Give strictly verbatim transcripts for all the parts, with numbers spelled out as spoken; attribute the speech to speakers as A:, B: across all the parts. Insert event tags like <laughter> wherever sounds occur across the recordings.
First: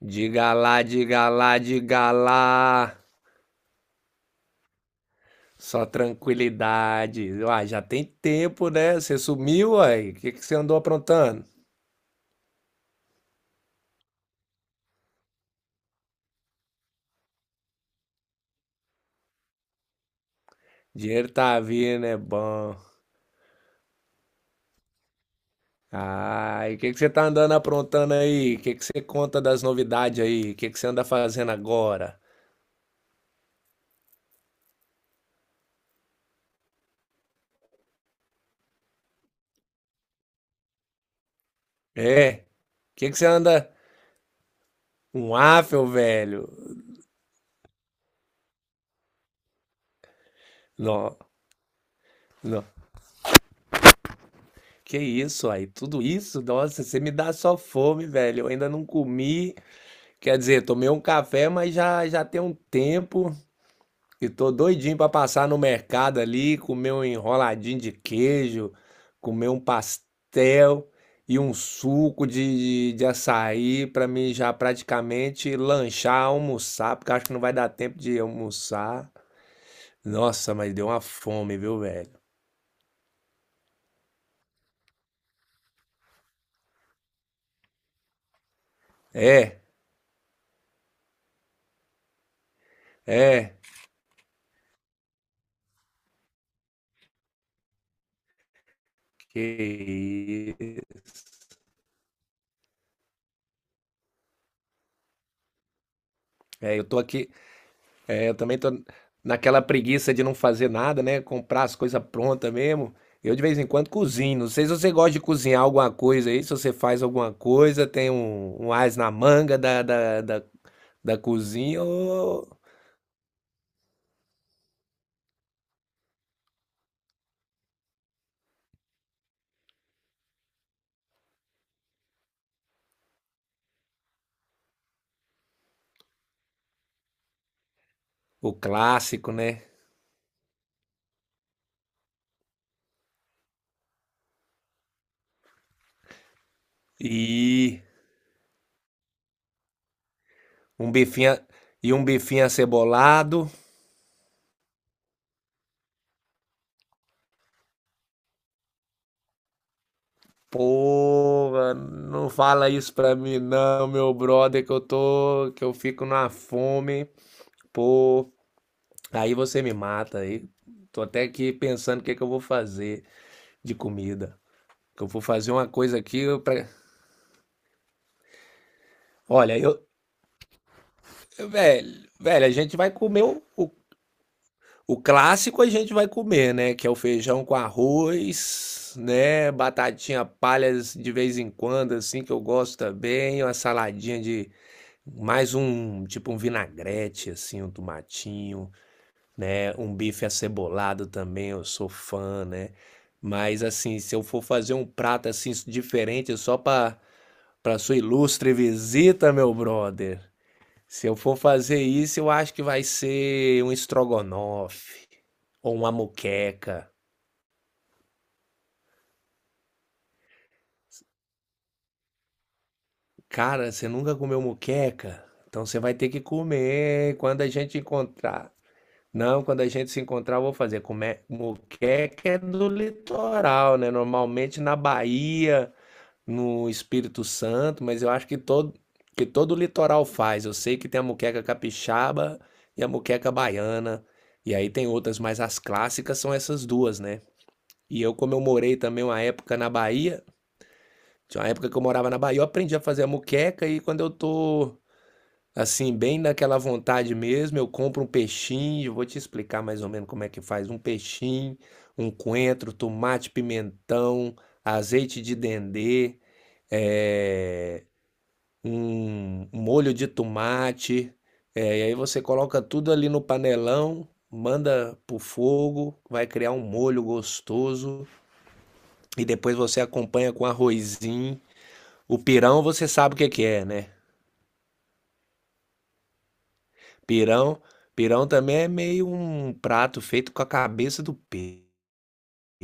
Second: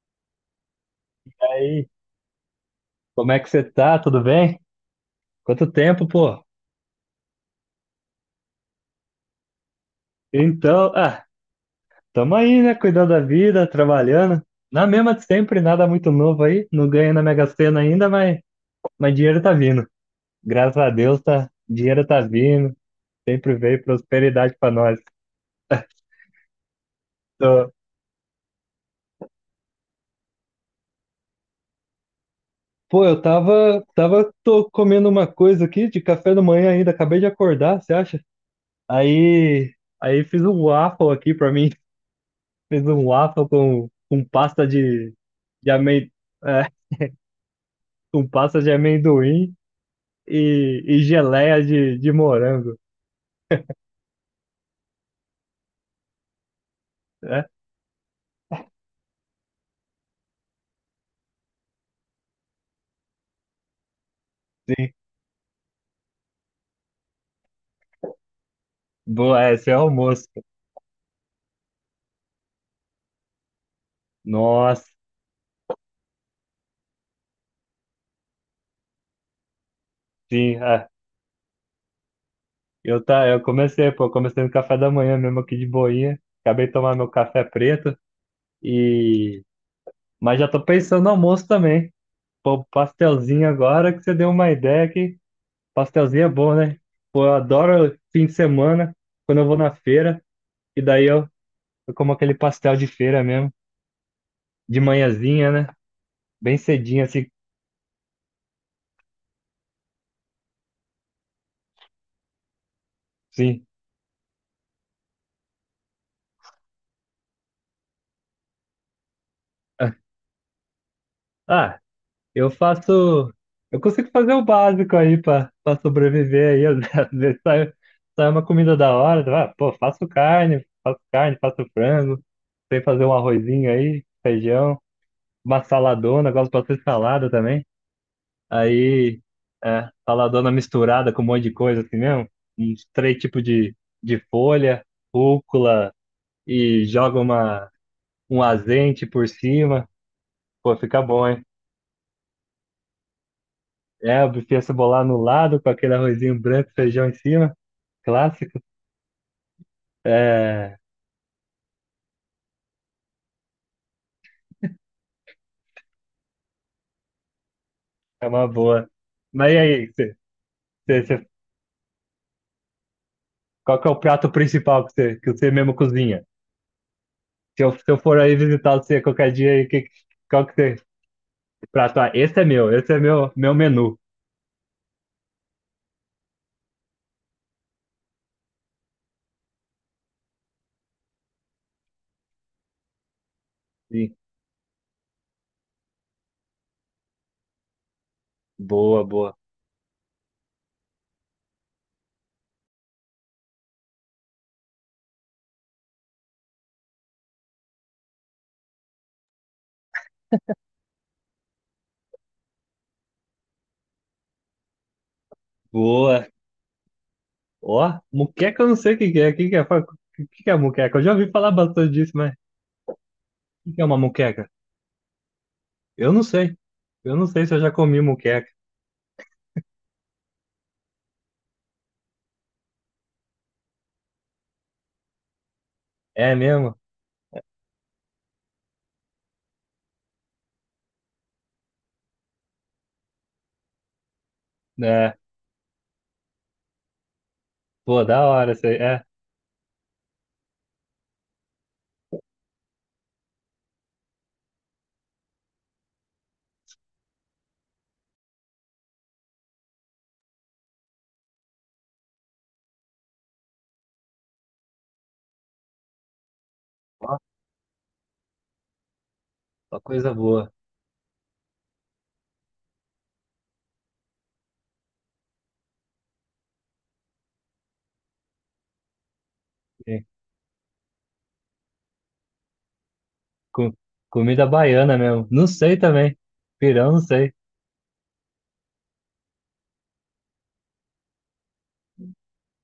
A: Diga lá, diga lá,
B: Aí,
A: diga lá.
B: como é que você tá? Tudo bem? Quanto
A: Só
B: tempo, pô?
A: tranquilidade. Uai, já tem tempo, né? Você sumiu, uai. O que que você andou
B: Então, ah,
A: aprontando?
B: tamo aí, né? Cuidando da vida, trabalhando. Na mesma de sempre, nada muito novo aí. Não ganho na Mega Sena ainda, mas, mas dinheiro tá vindo. Graças a Deus,
A: Dinheiro
B: tá.
A: tá vindo,
B: Dinheiro
A: é
B: tá
A: bom.
B: vindo. Sempre veio prosperidade pra nós.
A: Ai, o que que você tá andando
B: Tô-
A: aprontando aí? O que que você conta das novidades aí? O que que você anda fazendo agora?
B: Pô, eu tava, tava, tô comendo uma coisa aqui de café da manhã ainda. Acabei de acordar, você acha? Aí, aí fiz um waffle aqui pra mim.
A: É?
B: <laughs> Fiz
A: O
B: um
A: que que você
B: waffle
A: anda...
B: com, com pasta de,
A: Um
B: de
A: afel,
B: amendoim.
A: velho.
B: Com pasta de amendoim e, e
A: Não,
B: geleia de, de
A: não.
B: morango,
A: Que isso aí? Tudo isso? Nossa, você me dá
B: né?
A: só fome, velho. Eu ainda não comi. Quer dizer, tomei um café, mas já, já tem um tempo e tô
B: Sim,
A: doidinho pra passar no mercado ali, comer um enroladinho de queijo,
B: boa,
A: comer
B: é,
A: um
B: esse é o almoço.
A: pastel e um suco de, de, de açaí pra mim já
B: Nossa,
A: praticamente lanchar, almoçar, porque eu acho que não vai dar tempo de almoçar. Nossa,
B: sim,
A: mas
B: é.
A: deu uma fome, viu, velho?
B: Eu, tá, eu comecei, pô, comecei no café da manhã mesmo aqui de boinha, acabei de tomar meu café preto e...
A: É,
B: Mas já tô pensando no almoço também. Pô, pastelzinho
A: é,
B: agora que você deu uma ideia que pastelzinho é bom, né? Pô, eu adoro fim de semana, quando eu vou na feira,
A: que
B: e
A: isso.
B: daí eu, eu como aquele pastel de feira mesmo, de manhãzinha, né? Bem
A: É, eu tô
B: cedinho, assim,
A: aqui. É, eu também tô naquela preguiça de não fazer nada, né? Comprar as coisas prontas mesmo. Eu de vez
B: sim.
A: em quando cozinho. Não sei se você gosta de cozinhar alguma coisa aí, se você faz alguma coisa, tem um, um as na manga da,
B: Ah,
A: da, da, da
B: ah,
A: cozinha, ou
B: eu faço. Eu consigo fazer o básico aí pra pra sobreviver aí. Às <laughs> às vezes sai, sai uma comida da hora. Ah, pô, faço carne, faço carne, faço frango. Sei fazer um arrozinho aí, feijão, uma saladona. Gosto bastante de salada também.
A: o
B: Aí,
A: clássico, né?
B: é, saladona misturada com um monte de coisa assim mesmo. Uns três tipos de, de folha, rúcula e joga uma,
A: E
B: um azente por cima. Pô,
A: um
B: fica bom,
A: bifinha
B: hein?
A: e um bifinho acebolado.
B: É, o bife cebolar no lado, com aquele arrozinho branco, feijão em cima, clássico. É,
A: Pô, não fala isso pra mim não, meu brother, que eu tô, que eu fico na fome.
B: é
A: Pô,
B: uma boa.
A: aí
B: Mas e
A: você me
B: aí, você,
A: mata. Aí tô
B: você,
A: até
B: você-
A: aqui pensando o que que eu vou fazer de
B: qual que é o prato
A: comida.
B: principal que
A: Que eu
B: você,
A: vou
B: que você
A: fazer uma
B: mesmo
A: coisa
B: cozinha?
A: aqui pra...
B: Se eu, se eu for aí visitar você qualquer dia,
A: Olha,
B: aí,
A: eu,
B: que, qual que você,
A: eu-
B: prato?
A: velho,
B: Ah, esse é
A: velho, a
B: meu,
A: gente vai
B: esse é
A: comer
B: meu,
A: o,
B: meu
A: o,
B: menu.
A: o clássico, a gente vai comer, né? Que é o feijão com arroz, né? Batatinha palhas de vez em quando, assim, que eu gosto também. Uma
B: Sim,
A: saladinha de mais um, tipo um vinagrete, assim, um tomatinho.
B: boa, boa,
A: Né? Um bife acebolado também, eu sou fã, né? Mas assim, se eu for fazer um prato assim diferente só para para sua ilustre visita, meu brother. Se eu for fazer isso, eu acho que vai ser um estrogonofe ou uma
B: boa.
A: moqueca.
B: Ó, muqueca eu não sei o que que é, o que que é, fala, o que que é muqueca? Eu já ouvi falar bastante disso, mas o
A: Cara,
B: que que é
A: você
B: uma
A: nunca comeu
B: muqueca?
A: moqueca? Então você vai ter
B: Eu
A: que
B: não sei, eu
A: comer
B: não
A: quando
B: sei
A: a
B: se eu já
A: gente
B: comi muqueca.
A: encontrar. Não, quando a gente se encontrar, eu vou fazer. Come... Moqueca é do litoral, né? Normalmente na Bahia,
B: É
A: no
B: mesmo?
A: Espírito Santo, mas eu acho que todo, que todo o litoral faz. Eu sei que tem a moqueca capixaba e a moqueca baiana, e aí tem
B: É.
A: outras, mas as clássicas são essas duas, né? E
B: Pô,
A: eu,
B: da
A: como eu
B: hora isso aí.
A: morei
B: É,
A: também uma época na Bahia, tinha uma época que eu morava na Bahia, eu aprendi a fazer a moqueca e quando eu tô assim, bem naquela vontade mesmo, eu compro um peixinho, eu vou te explicar mais ou menos como é que faz, um peixinho, um coentro, tomate, pimentão, azeite de dendê,
B: ó,
A: é, um um
B: ó
A: molho de
B: coisa boa.
A: tomate, é, e aí você coloca tudo ali no panelão, manda pro fogo, vai criar um molho gostoso e depois você
B: Sim.
A: acompanha com arrozinho. O pirão você sabe o que que é,
B: Com,
A: né?
B: comida baiana mesmo. Não sei também. Pirão, não sei.
A: Pirão, pirão também é meio um prato feito com a cabeça do peixe.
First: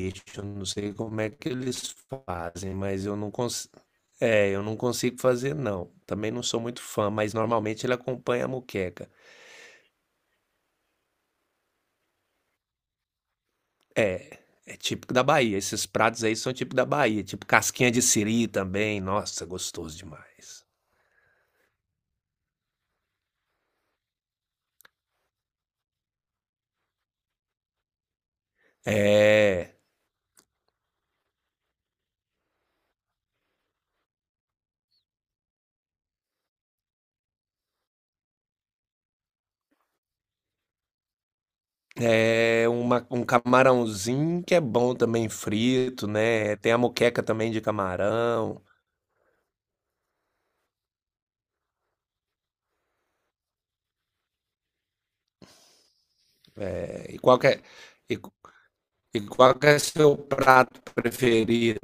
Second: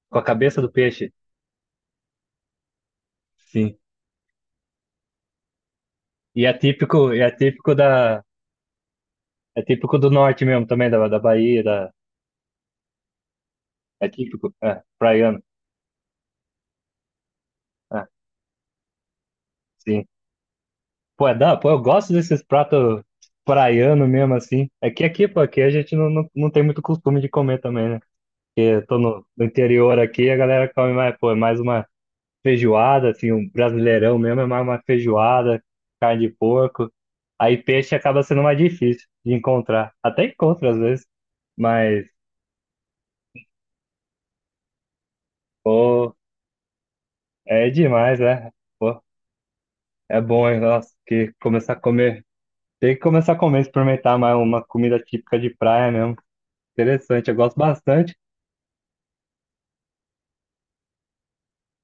B: Com a
A: Eu
B: cabeça
A: não
B: do
A: sei
B: peixe.
A: como é que eles fazem, mas eu não consigo.
B: Sim.
A: É, eu não consigo fazer, não. Também
B: E
A: não
B: é
A: sou muito
B: típico,
A: fã,
B: e é
A: mas
B: típico
A: normalmente
B: da.
A: ele acompanha a moqueca.
B: É típico do norte mesmo também, da, da Bahia. Da, é
A: É,
B: típico.
A: é
B: É,
A: típico da
B: praiano.
A: Bahia, esses pratos aí são típico da Bahia, tipo casquinha
B: É,
A: de siri também, nossa, gostoso
B: sim.
A: demais.
B: Pô, é da, pô, eu gosto desses pratos praiano mesmo, assim. É que aqui, pô, aqui a gente não, não, não tem muito costume de comer também, né? Porque eu tô no, no
A: É,
B: interior aqui, a galera come mais, pô, é mais uma. Feijoada, assim, um brasileirão mesmo é mais uma feijoada, carne de porco. Aí peixe acaba sendo mais difícil de encontrar. Até encontro às vezes, mas,
A: é uma, um camarãozinho que é bom também frito,
B: pô,
A: né? Tem a moqueca também de
B: é demais, né?
A: camarão.
B: Pô, é bom, hein? Nossa, que começar a comer. Tem que começar a comer, experimentar mais uma comida típica de praia mesmo.
A: É, e
B: Interessante, eu
A: qual que
B: gosto
A: é, e,
B: bastante.
A: e qual que é seu prato preferido?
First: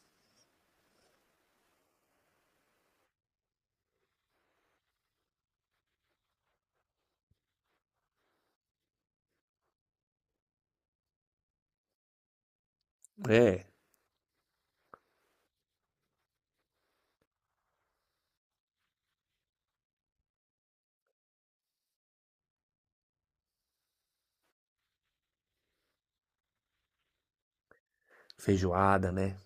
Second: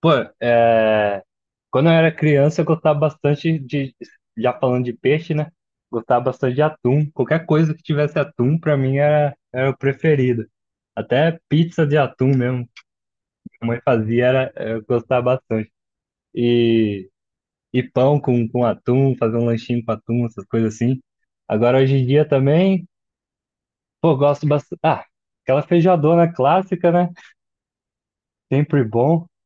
B: Pô, é. Quando eu era criança, eu gostava bastante de, já falando de peixe, né? Gostava bastante de atum. Qualquer coisa que tivesse atum, pra mim era, era o preferido. Até pizza de atum mesmo, que a
A: É,
B: mãe fazia, era, eu gostava bastante. E, e pão com, com atum, fazer um lanchinho com atum, essas coisas assim. Agora, hoje em dia também, pô, gosto bastante. Ah, aquela feijoadona clássica, né? Sempre
A: feijoada,
B: bom.
A: né?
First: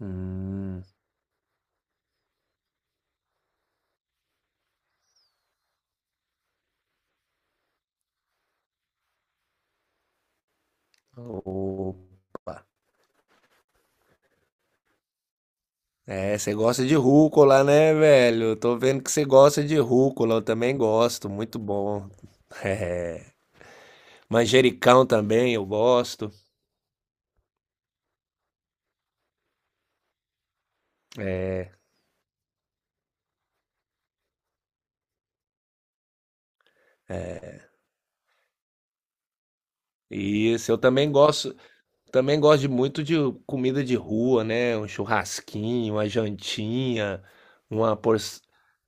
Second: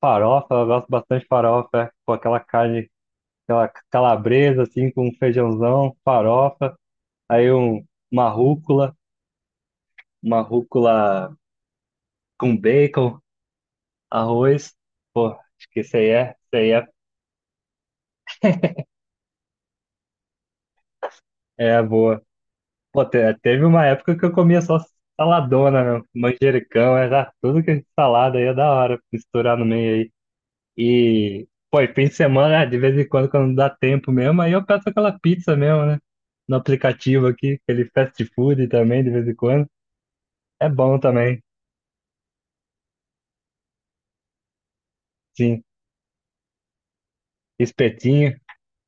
B: Farofa, eu
A: Hum,
B: gosto bastante de farofa, é, com aquela carne aquela calabresa, assim, com um feijãozão, farofa, aí um, uma rúcula, uma rúcula com
A: opa.
B: bacon, arroz. Pô, acho que isso aí é,
A: É,
B: isso
A: você
B: aí
A: gosta
B: é,
A: de rúcula, né, velho? Tô vendo que você gosta de rúcula, eu também gosto, muito
B: é
A: bom.
B: boa. Pô, te- teve uma época que eu comia só
A: Manjericão também eu
B: saladona, meu,
A: gosto.
B: manjericão, era tudo que é salada aí é da hora, misturar no meio aí. E,
A: É,
B: pô, e fim de semana, né, de vez em quando, quando dá tempo mesmo, aí eu peço aquela pizza mesmo, né? No aplicativo aqui, aquele fast food também, de vez em quando. É
A: isso, eu
B: bom
A: também
B: também,
A: gosto, também gosto de muito de comida de rua, né? Um
B: sim.
A: churrasquinho, uma jantinha, uma por...
B: Espetinho,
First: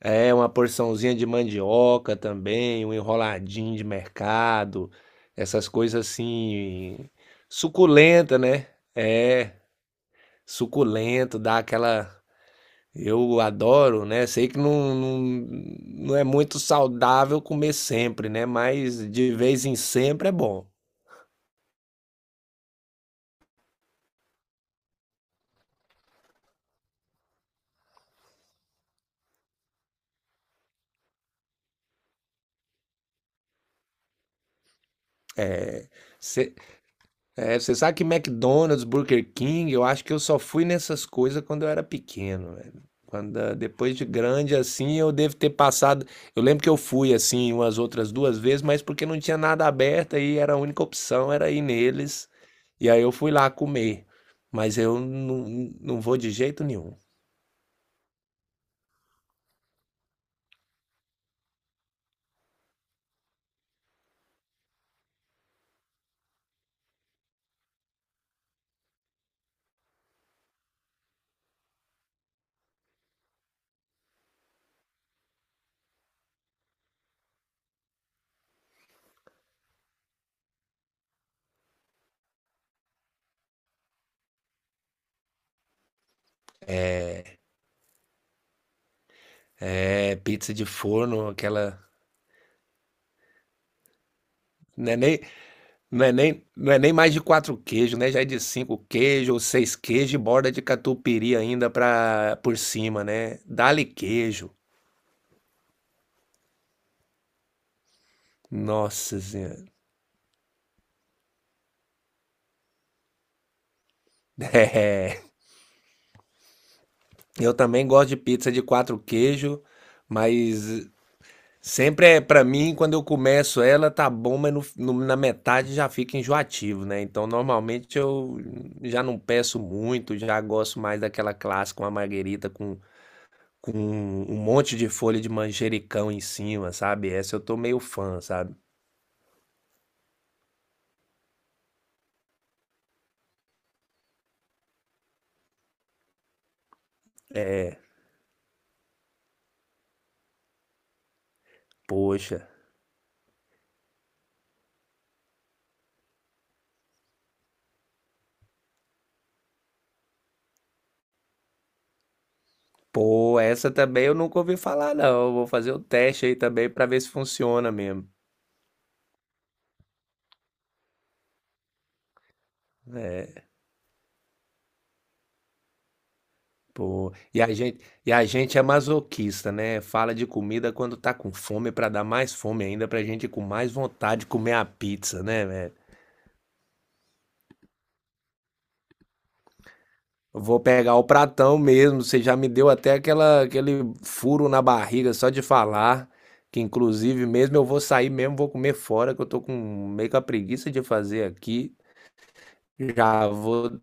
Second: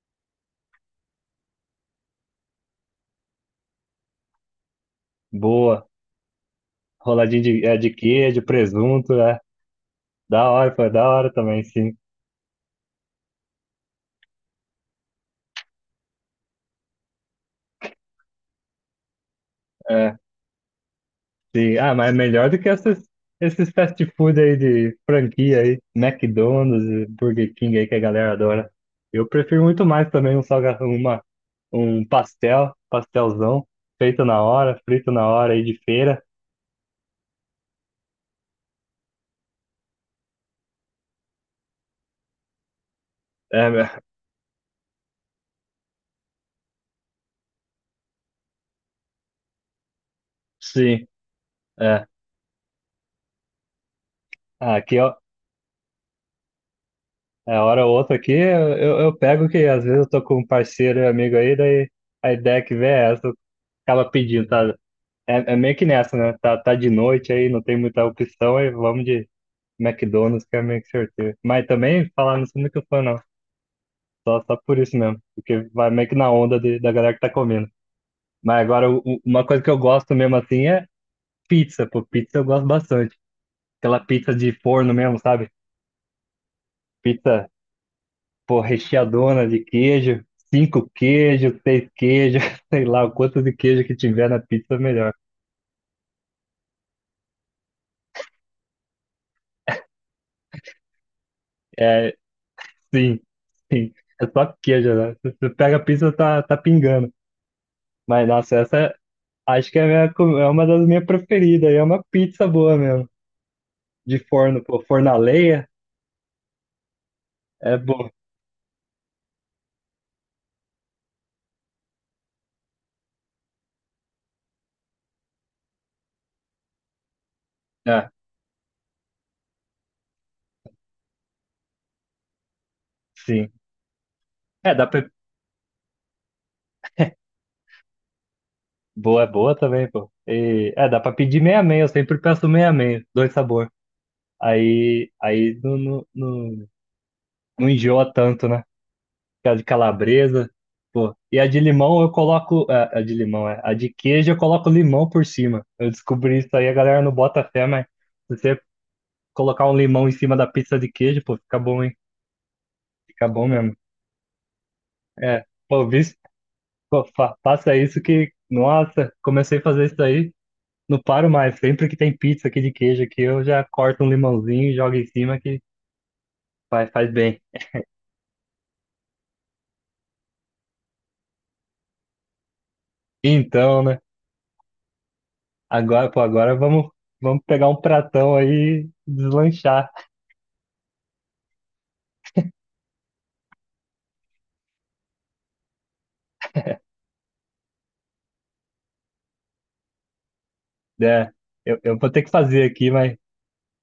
A: É, uma porçãozinha de mandioca também, um enroladinho de mercado, essas
B: boa.
A: coisas assim,
B: Roladinha de, é, de
A: suculenta,
B: queijo,
A: né?
B: presunto, é.
A: É,
B: Da hora, foi da hora
A: suculento, dá
B: também, sim.
A: aquela eu adoro, né? Sei que não, não, não é muito saudável comer sempre, né? Mas de vez em
B: É,
A: sempre é bom.
B: sim. Ah, mas é melhor do que essas, esses fast food aí de franquia aí, McDonald's, e Burger King aí que a galera adora. Eu prefiro muito mais também um salgado, uma, um pastel, pastelzão, feito na hora, frito na hora aí de feira.
A: Você é, sabe que McDonald's, Burger King, eu acho que eu só fui nessas coisas quando eu era pequeno, velho. Quando, ah,
B: É, <laughs>
A: depois de grande, assim, eu devo ter passado. Eu lembro que eu fui, assim, umas outras duas vezes, mas porque não tinha nada aberto e era a única
B: sim,
A: opção, era ir
B: é.
A: neles. E aí eu fui lá comer.
B: Ah,
A: Mas
B: aqui,
A: eu
B: ó,
A: não, não vou de jeito nenhum.
B: é, hora ou outra aqui, eu, eu eu pego que às vezes eu tô com um parceiro e amigo aí, daí a ideia que vem é essa, acaba pedindo, tá? É, é meio que nessa, né? Tá, tá de noite aí, não tem muita opção, aí vamos de McDonald's, que é meio que sorteio. Mas também, falar, não sou muito fã, não. Só, só por isso mesmo, porque vai meio que na onda de- da galera que tá comendo. Mas agora, o- o- uma coisa que eu gosto mesmo assim é pizza, pô, pizza eu gosto bastante. Aquela pizza de forno mesmo, sabe? Pizza pô, recheadona de
A: É
B: queijo,
A: pizza de
B: cinco
A: forno,
B: queijos,
A: aquela.
B: seis queijos, <laughs> sei lá, o quanto de queijo que tiver na pizza,
A: Não é
B: melhor.
A: nem, não é nem, não é nem mais de quatro queijos, né? Já é de cinco queijos ou seis queijos e borda de catupiry ainda
B: É,
A: pra, por cima,
B: sim,
A: né? Dá-lhe
B: sim. É
A: queijo.
B: só queijo, né? Se você pega a pizza, tá, tá pingando. Mas, nossa, essa é-
A: Nossa Senhora.
B: acho que é, a minha co- é uma das minhas preferidas. E É uma pizza boa mesmo. De
A: <laughs>
B: forno, pô. Forno a
A: É.
B: lenha
A: Eu
B: é
A: também
B: bom.
A: gosto de pizza de quatro queijos, mas sempre é pra mim, quando eu começo ela, tá bom, mas no- no- na metade já fica enjoativo, né? Então normalmente
B: É,
A: eu já não peço muito, já gosto mais daquela clássica, uma marguerita com
B: sim.
A: com um
B: É,
A: monte
B: dá
A: de
B: pra.
A: folha de manjericão em cima, sabe? Essa eu tô meio fã, sabe?
B: Boa, é boa também, pô. E, é, dá pra pedir meia-meia. Eu sempre peço meia-meia, dois sabores. Aí, aí não, não, não, não enjoa tanto, né? Que é a de calabresa. Pô, e a de limão eu
A: Poxa.
B: coloco. A, a de limão, é. A de queijo eu coloco limão por cima. Eu descobri isso aí, a galera não bota fé, mas se você colocar um limão em cima da pizza de queijo, pô, fica bom, hein? Fica
A: Pô,
B: bom
A: essa
B: mesmo.
A: também eu nunca ouvi falar, não. Eu
B: É,
A: vou fazer o
B: pô, visto,
A: teste aí também pra ver
B: pô,
A: se
B: fa-
A: funciona
B: faça isso
A: mesmo.
B: que. Nossa, comecei a fazer isso aí, não paro mais. Sempre que tem pizza aqui de queijo aqui, eu
A: É,
B: já corto um limãozinho e jogo em cima que faz, faz
A: pô.
B: bem.
A: E a gente, e a gente é masoquista, né? Fala de comida quando tá com fome pra dar mais fome ainda, pra gente ir com mais
B: Então, né?
A: vontade de comer a pizza, né, velho?
B: Agora, pô, agora vamos, vamos pegar um pratão aí e deslanchar.
A: Vou pegar o pratão mesmo. Você já me deu até aquela, aquele furo na barriga só de falar. Que inclusive mesmo eu vou sair mesmo, vou comer fora, que eu tô com meio com a preguiça de fazer
B: É,
A: aqui.
B: eu, eu vou ter que fazer aqui, mas
A: Já vou.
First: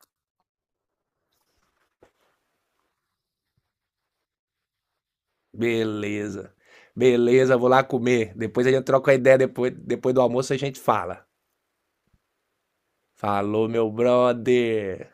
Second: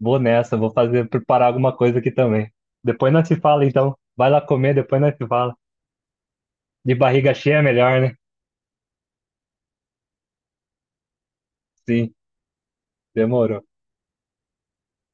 B: vou nessa, vou fazer, preparar alguma coisa aqui também. Depois nós se fala, então. Vai lá comer, depois nós se fala.
A: Beleza.
B: De barriga
A: Beleza,
B: cheia é
A: vou lá
B: melhor, né?
A: comer. Depois a gente troca a ideia, depois, depois do almoço a gente fala.
B: Sim, demorou.
A: Falou, meu brother.